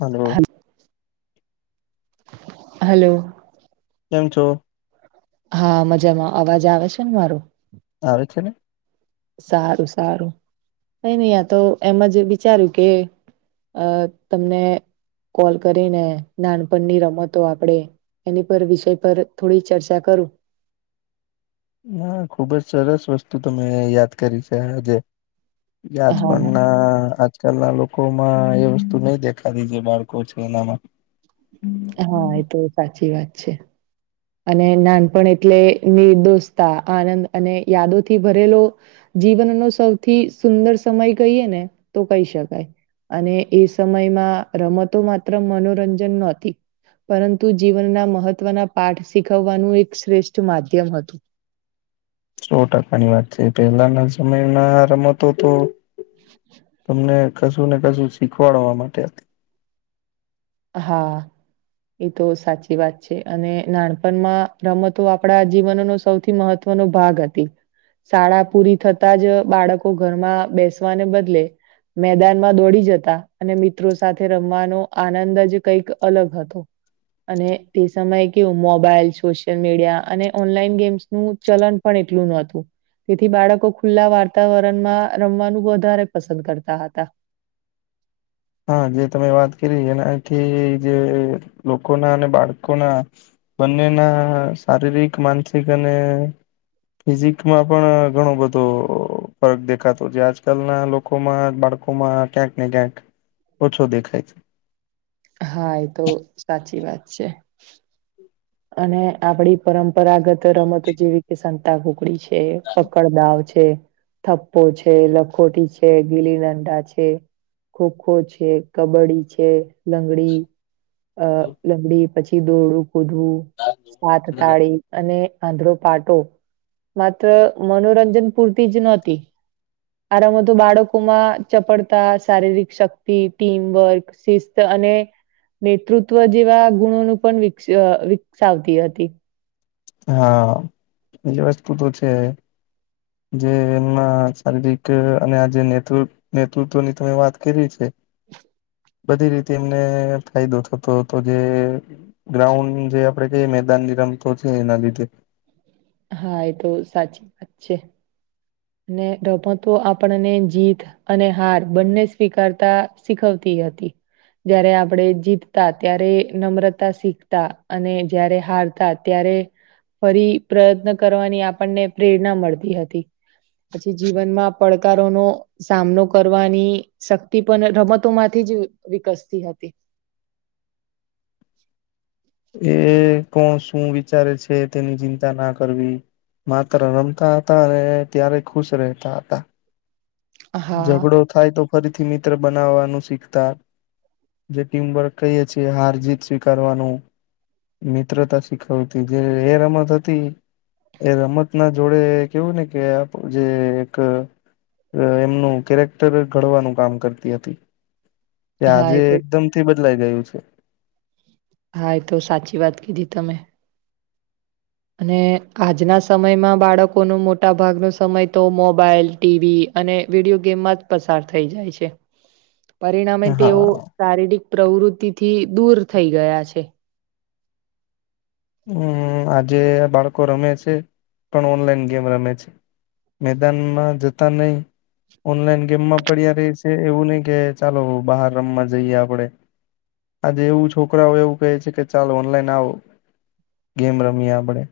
Hello hello કેમ છો હા મજામાં અવાજ આવે છે ને મારો આવે છે ને. સારું સારું કઈ નહં તો એમ જ વિચાર્યું કે અ તમને કોલ કરીને નાનપણની રમતો આપણેે એની પર વિષય પર થોડી ચર્ચા કરું ના ખુબ જ સરસ વસ્તુ તમે યાદ કરી છે આજે જ પણ હા ના આકાલના લોકોમાં એ વસ્તુ નહી દેખાતી જે બાળકો છે એનામાં હા એ તો સાચી વાત છે. અને નાનપણ એટલે નિર્દોષતા આનંદ અને યાદોથી ભરેલો જીવનનો સૌથી સુંદર સમય કહીએ ને તો કહી શકાય. અને એ સમયમાં રમતો માત્ર મનોરંજન નહતી. પરંતુ જીવનના મહત્વના પાઠ શીખવવાનું એક શ્રેષ્ઠ માધ્યમ હતું. સો ટકાની વાત છે પહેલાના સમયમાં રમતો તો, તમને કશું ને કશું શીખવાડવા માટે. હા. એ તો સાચી વાત છે અને નાનપણમાં રમતો આપણા જીવનનો સૌથી મહત્વ ન ભાગ હતી. શાળા પૂરી થતા જ બાળકો ઘરમાં બેસવાને બદલે. મેદાનમાં દોડી જતા અને મિત્રો સાથે રમવાનો આનંદ અંદાજે કઈક અલગ હતો. અને તે સમયે કેવું મોબાઈલ સોશિયલ મીડિયા અને ઓનલાઈન ગેમ્સ નું ચલન પણ એટલું નોતું. તેથી બાળકો ખુલ્લા વાર્તાવરણમાં રમવાનું વધારે પસંદ કરતા હતા. હા જે તમે વાત કરી એનાથી જે લોકોના અને બાળકોના. બંનેના શારીરિક માનસિક અને ફિઝિકમાં પણ ઘણો બધો ફરક દેખાતો છે આજકાલના મા બાડકુમા ક્યાંક નને ક્યાંક ઓછો દેખાય છે. હા એ તો સાચી વાત છે. અને આપડી પરંપરાગત રમતો છે. જેવી કે સાતા ઘોગડી છે. છે પકડદાવ છે. થપ્પો છે લખોટી છે ગીલી નંડા છે. ખોખો છે કબડ્ડી છે લંગડી. અ લમડી પછી દોડડું કૂદવું, સાત તાળી. અને આંધળો પાટો, માત્ર મનોરંજન પૂરતી જ નહતી. આરામ તો બાળકો માં ચપડતા શારીરિક શક્તિ ટીમવર્ક. શિસ્ત અને, નેતૃત્વ જેવા ગુણો ન પણિક સાવતી હતી. હા, બીજી વસ્તુ તો છે. જે એમના શારીરિક અને આજ ને નેતૃત્વની તમે વાત કરી છે. બધી રીતે એમને ફાયદો થતો હતો જે ગ્રાઉન્ડ જે આપડે કહીએ મેદાન ની રમતો છે એના લીધે. હા એ તો સાચી વાત છે. ને રમ તો આપણને જીત અને હાર બંને સ્વીકારતા શીખવતી હતી. જયારે આપણે જીતતા ત્યારે નમ્રતા શીખતા અને જયારે હાર હતા ત્યારે, ફરી પ્રયત્ન કરવાની આપણને પ્રેરણા મળતી હતી. પછી જીવનમાં પડકારોનો સામનો કરવાની શક્તિ પણ રમતો માંથી જ વિકસતી હતી. એ કોણ શું વિચારે છે તેની ચિંતા ના કરવી. માત્ર રમતા હતા અને ત્યારે ખુશ રહેતા હતા. હા ઝઘડો થાય તો ફરીથી મિત્ર બનાવવાનું શીખતા. જે ટીમ વર્ક કહીએ છી હાર જીત સ્વીકારવાનું. મિત્રતા શીખવતી જે એ રમત હતી. એ રમત ના જોડે કેવું ને કે જે એક અ એમનું કેરેક્ટર ઘડવાનું કામ કરતી હતી કે હા આજે એ તો એકદમ તે બદલાઈ ગયું છે. હા એ તો સાચી વાત કીધી તમે અને આજના સમયમાં બાળકો નુ મોટા ભાગ નુ સમય તો મોબાઈલ ટીવી અને વિડીયો ગેમમાં જ પસાર થઈ જાય છે. પરિણામે તેઓ હા શારીરિક પ્રવૃતિથી દૂર થઈ ગયા છે. હમ આજે આ બાળકો રમે છે પણ ઓનલાઈન ગેમ રમે છે. મેદાનમાં જતા નહી ઓનલાઈન ગેમમાં પડ્યા ર છે એવું નહી કે ચાલો બહાર રમવા જઈએ આપણે આજે એવું છોકરાઓ એવું કહે છે કે ચાલો ઓનલાઈન આવો ગેમ રમીએ આપડે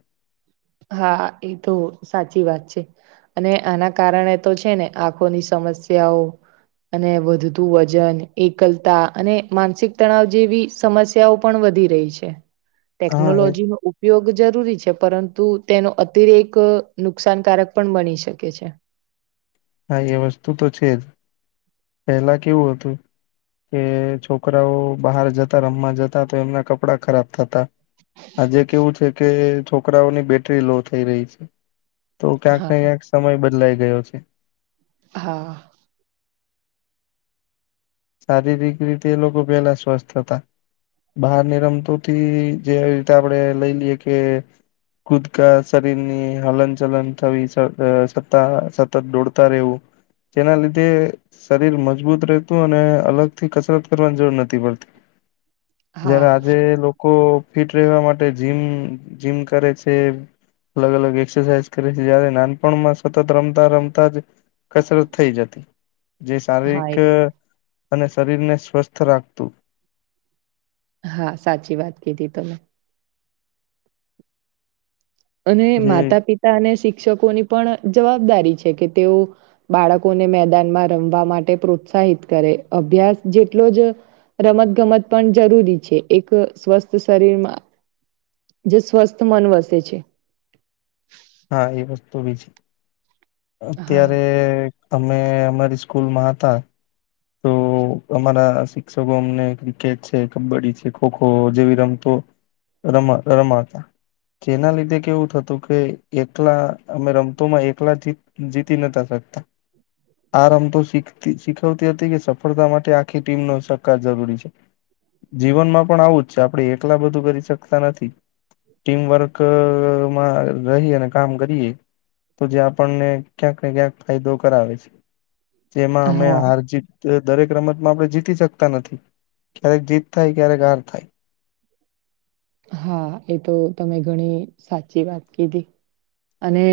હા એ તો સાચી વાત છે. અને આના કારણે તો છે ને આંખોની સમસ્યાઓ અને વધતું વજન એકલતા અને માનસિક તણાવ જેવી સમસ્યા તેવ પણ વધી રહી છે હા એ ટેકનોલોજીનો ઉપયોગ જરૂરી છે પરંતુ તું તેનો અતિરેક અ નુકસાનકારક પણ બની શકે છે. હા એ વસ્તુ તો છે જ પેલા કેવું હતું કે છોકરાઓ બહાર જતા રમવા જતા તો એમના કપડા ખરાબ થતા આજે કેવું છે કે છોકરાઓની બેટરી લો થઈ રહી છે. તો ક્યાંક હા ને ક્યાંક સમય બદલાઈ ગયો છે. હા. શારીરિક રીતે એ લોકો પેલા સ્વસ્થ હતા બહાર ની રમતોથી જેવી રીતે આપણે લઈ લઈએ કે કુદકા શરીર ની હલન ચલન થવી સતા અ સતત દોડતા રહેવું તેના લીધે શરીર મજબૂત રહે. તો અને અલગ થી કસરત કરવાની જરૂર નથી પડતી હા જય્યારે આજે લોકો ફિટ રહેવા માટે જીમ જીમ કરે છે. અલગ અલગ એક્સરસાઇઝ કરે છે જારે નાનપણમાં સતત રમતા રમતા જ કસરત થઈ જતી જે હા શારીરિક એ તો- અને શરીર ને સ્વસ્થ રાખતું. હા સાચી વાત કીધી તમે. અને જે માતા પિતા અને શિક્ષકોની પણ જવાબદારી છે કે તેઓ બાળકોને મેદાનમાં રમવા માટે પ્રોત્સાહિત કરે અભ્યાસ જેટલો જ રમત ગમત પણ જરૂરી છે એક સ્વસ્થ શરીરમાં જે સ્વસ્થ મન વસે છે. હા એ વસ્તુ બી છે. હા અત્યારે અમે અમારી સ્કૂલમાં હતા. તો અમારા શિક્ષકો અમને ક્રિકેટ છે કબડ્ડી છે ખોખો જેવી રમતો રમા રમાડતા જેના લીધે કેવું થતું કે એકલા અમે રમતોમાં એકલા થી જીતી નોતા શકતા આ રમતો શીખતી શીખ તે હતી કે સફળતા માટે આખી ટીમ નો સહકાર જરૂરી છે. જીવનમાં પણ આવું જ છે આપણેે એકલા બધું કરી શકતા નથી. ટીમ વર્ક માં રહી અને કામ કરીએ. તો જે આપણને ક્યાંકને ક્યાંક ફાયદો કરાવે છે જેમાં અમે હા હાર જીત દરેક રમતમાં આપણે જીતી શકતા નથી ક્યારેક જીત થાય ક્યારેક હાર થાય. હા એ તો તમે ઘણી સાચી વાત કીધી અને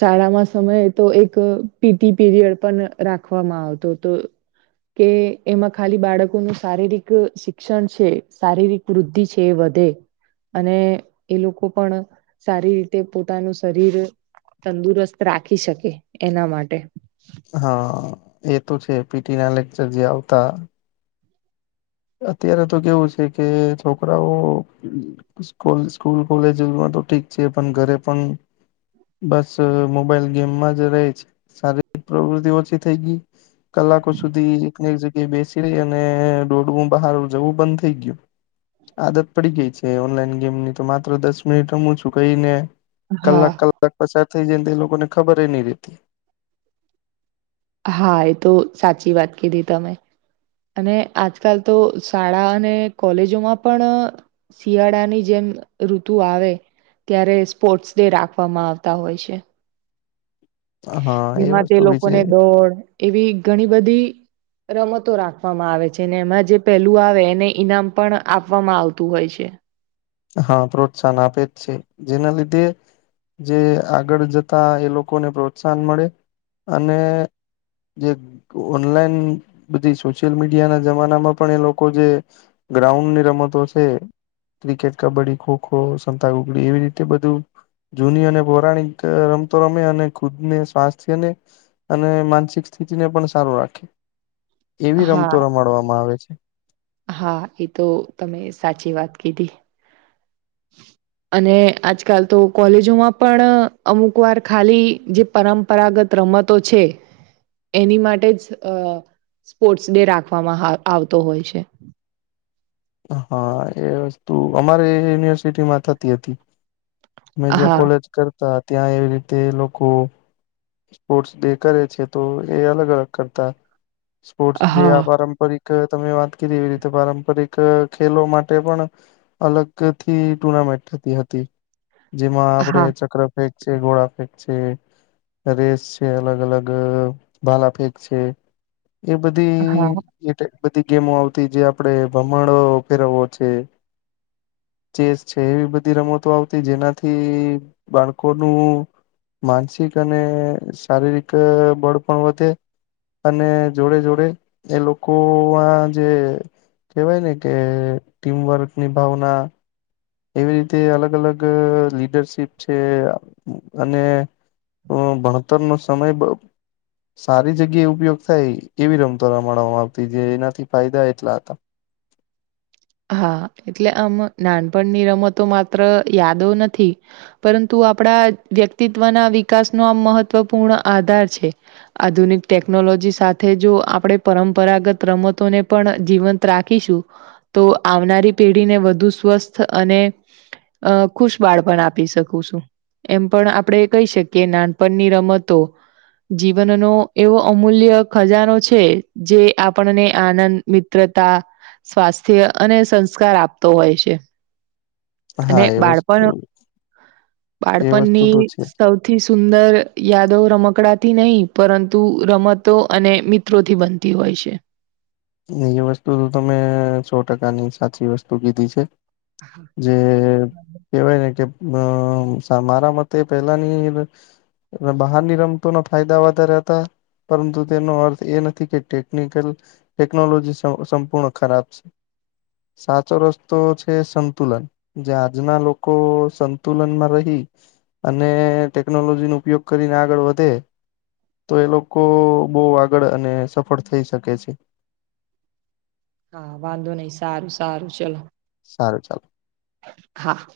શાળામાં સમયે તો એક પીટી પીરિયડ પણ રાખવામાં આવતો તો કે એમાં ખાલી બાળકોનું શારીરિક શિક્ષણ છે શારીરિક વૃદ્ધિ છે. કે વધે અને એ લોકો પણ સારી રીતે પોતાનું શરીર તંદુરસ્ત રાખી શકે એના માટે. હા એ તો છે પીટી ના લેક્ચર જે આવતા અત્યારે તો કેવું છે કે છોકરાઓ સ્કૂલ સ્કુલ કોલેજમાં તો ઠીક છે પણ ઘરે પણ બસ મોબાઈલ ગેમમાં જ રહે છે શારીરિક પ્રવૃતિ ઓછી થઈ ગઈ કલાકો સુધી એકને એક જગ્યાએ બેસી રહી અને રોડું બહાર જવું બંધ થઈ ગયું. આદત પડી ગઈ છે ઓનલાઈન ગેમની તો માત્ર દસ મિનિટ રમું છું કઈને હા કલાક કલાક પસાર થઈ જાય તે એ લોકો ને ખબરય નહી રહેતી. હા એ તો સાચી વાત કીધી તમે. અને આજકાલ તો શાળા અને કોલેજોમાં પણ શિયાળાની જેમ ઋતુ આવે ત્યારે સ્પોર્ટ્સ ડે રાખવામાં આવતા હોય છે. હા એ જેમાં તે વસ્તુ વિશે લોકોને દોડ એવી ઘણી બધી રમતો રાખવામાં આવે છે ને એમાં જે પહેલું આવે એને ઈનામ પણ આપવામાં આવતું હોય છે. હા પ્રોત્સાહન આપે જ છે જેના લીધે જે આગળ જતા એ લોકોને પ્રોત્સાહન મળે અને જે ઓનલાઈન બધી સોશિયલ મીડિયા ના જમાનામાં પણ એ લોકો જે ગ્રાઉન્ડની રમતો છે ક્રિકેટ કબડ્ડી ખોખો સંતાકુકડી એવી રીતે બધું જૂની અને પૌરાણિક રમતો રમે અને ખુદને સ્વાસ્થ્યને અને માનસિક સ્થિતિને પણ સારું રાખે એવી રમતો હા રમાડવામાં આવે છે. હા એ તો તમે સાચી વાત કીધી. અને આજકાલ તો કોલેજોમાં પણ અમુક વાર ખાલી જે પરંપરાગત રમતો છે એની માટે જ અ સ્પોર્ટ્સ ડે રાખવામાં આવતો હોય છે. હા એ વસ્તુ અમારે યુનિવર્સિટીમાં થતી હતી. મે જ્યાં હા કોલેજ કરતા ત્યાં એવી રીતે લોકો સ્પોર્ટ્સ ડે કરે છે તો એ અલગ અલગ કરતા સ્પોર્ટસ જે હા આ પારંપરિક તમે વાત કરી એવી રીતે પારંપરિક ખેલો માટે પણ અલગ થી ટુર્નામેન્ટ થતી હતી. જેમાં આપડે હા ચક્ર ફેંક છે ગોળા ફેંક છે રેસ છે અલગ અલગ ભાલા ફેક છે એ હા બધી એ બધી ગેમો આવતી જે આપડે ભમણો ફેરવો છે ચેસ છે એવી બધી રમતો આવતી જેનાથી બાળકોનું માનસિક અને શારીરિક બળ પણ વધે અને જોડે જોડે એ લોકો આ જે કેવાય ને કે ટીમવર્ક ની ભાવના એવી રીતે અલગ અલગ લીડરશીપ છે અને ભણતર નો સમય બ સારી જગ્યાએ ઉપયોગ થાય એવી રમતો રમાડવામાં આવતી જે એનાથી ફાયદા એટલા હતા. હા એટલે આમ નાનપણની રમતો માત્ર યાદો નથી પરંતુ આપણા વ્યક્તિત્વના વિકાસનો આમ મહત્વપૂર્ણ આધાર છે. આધુનિક ટેકનોલોજી સાથે જો આપણે પરંપરાગત રમતોને પણ જીવંત રાખીશું. તો આવનારી પેઢીને વધુ સ્વસ્થ અને અ ખુશ બાળપણ આપી શકું સુ. એમ પણ આપણે કહી શકીએ નાનપણની રમતો જીવનનો એવો અમૂલ્ય ખજાનો છે જે આપણને આનંદ મિત્રતા સ્વાસ્થ્ય અને સંસ્કાર આપતો હોય છે. અને હા એ વસ્તુ બાળપણ એ વસ્તુ બાળપણની તો છે સૌ થી સુંદર યાદો રમકડાથી નહી પરંતુ રમતો અને મીત્રોથી બનતી હોય છે. એ વસ્તુ તો તમે સો ટકાની સાચી વસ્તુ કીધી છે. જે કેવાય ને કે અ મારા મતે પેલા ની બહારની રમતો ના ફાયદા વધારે હતા. પરંતુ તેનો અર્થ એ નથી કે ટેકનિકલ ટેકનોલોજી સંપૂર્ણ ખરાબ છે સાચો રસ્તો છે સંતુલન. જે આજના લોકો સંતુલનમાં રહી અને ટેકનોલોજી નો ઉપયોગ કરીને આગળ વધે. તો એ લોકો બહુ આગળ અને સફળ થઈ શકે છે. હા વાંધો નહી સારું સારું ચલો સારું ચાલો હા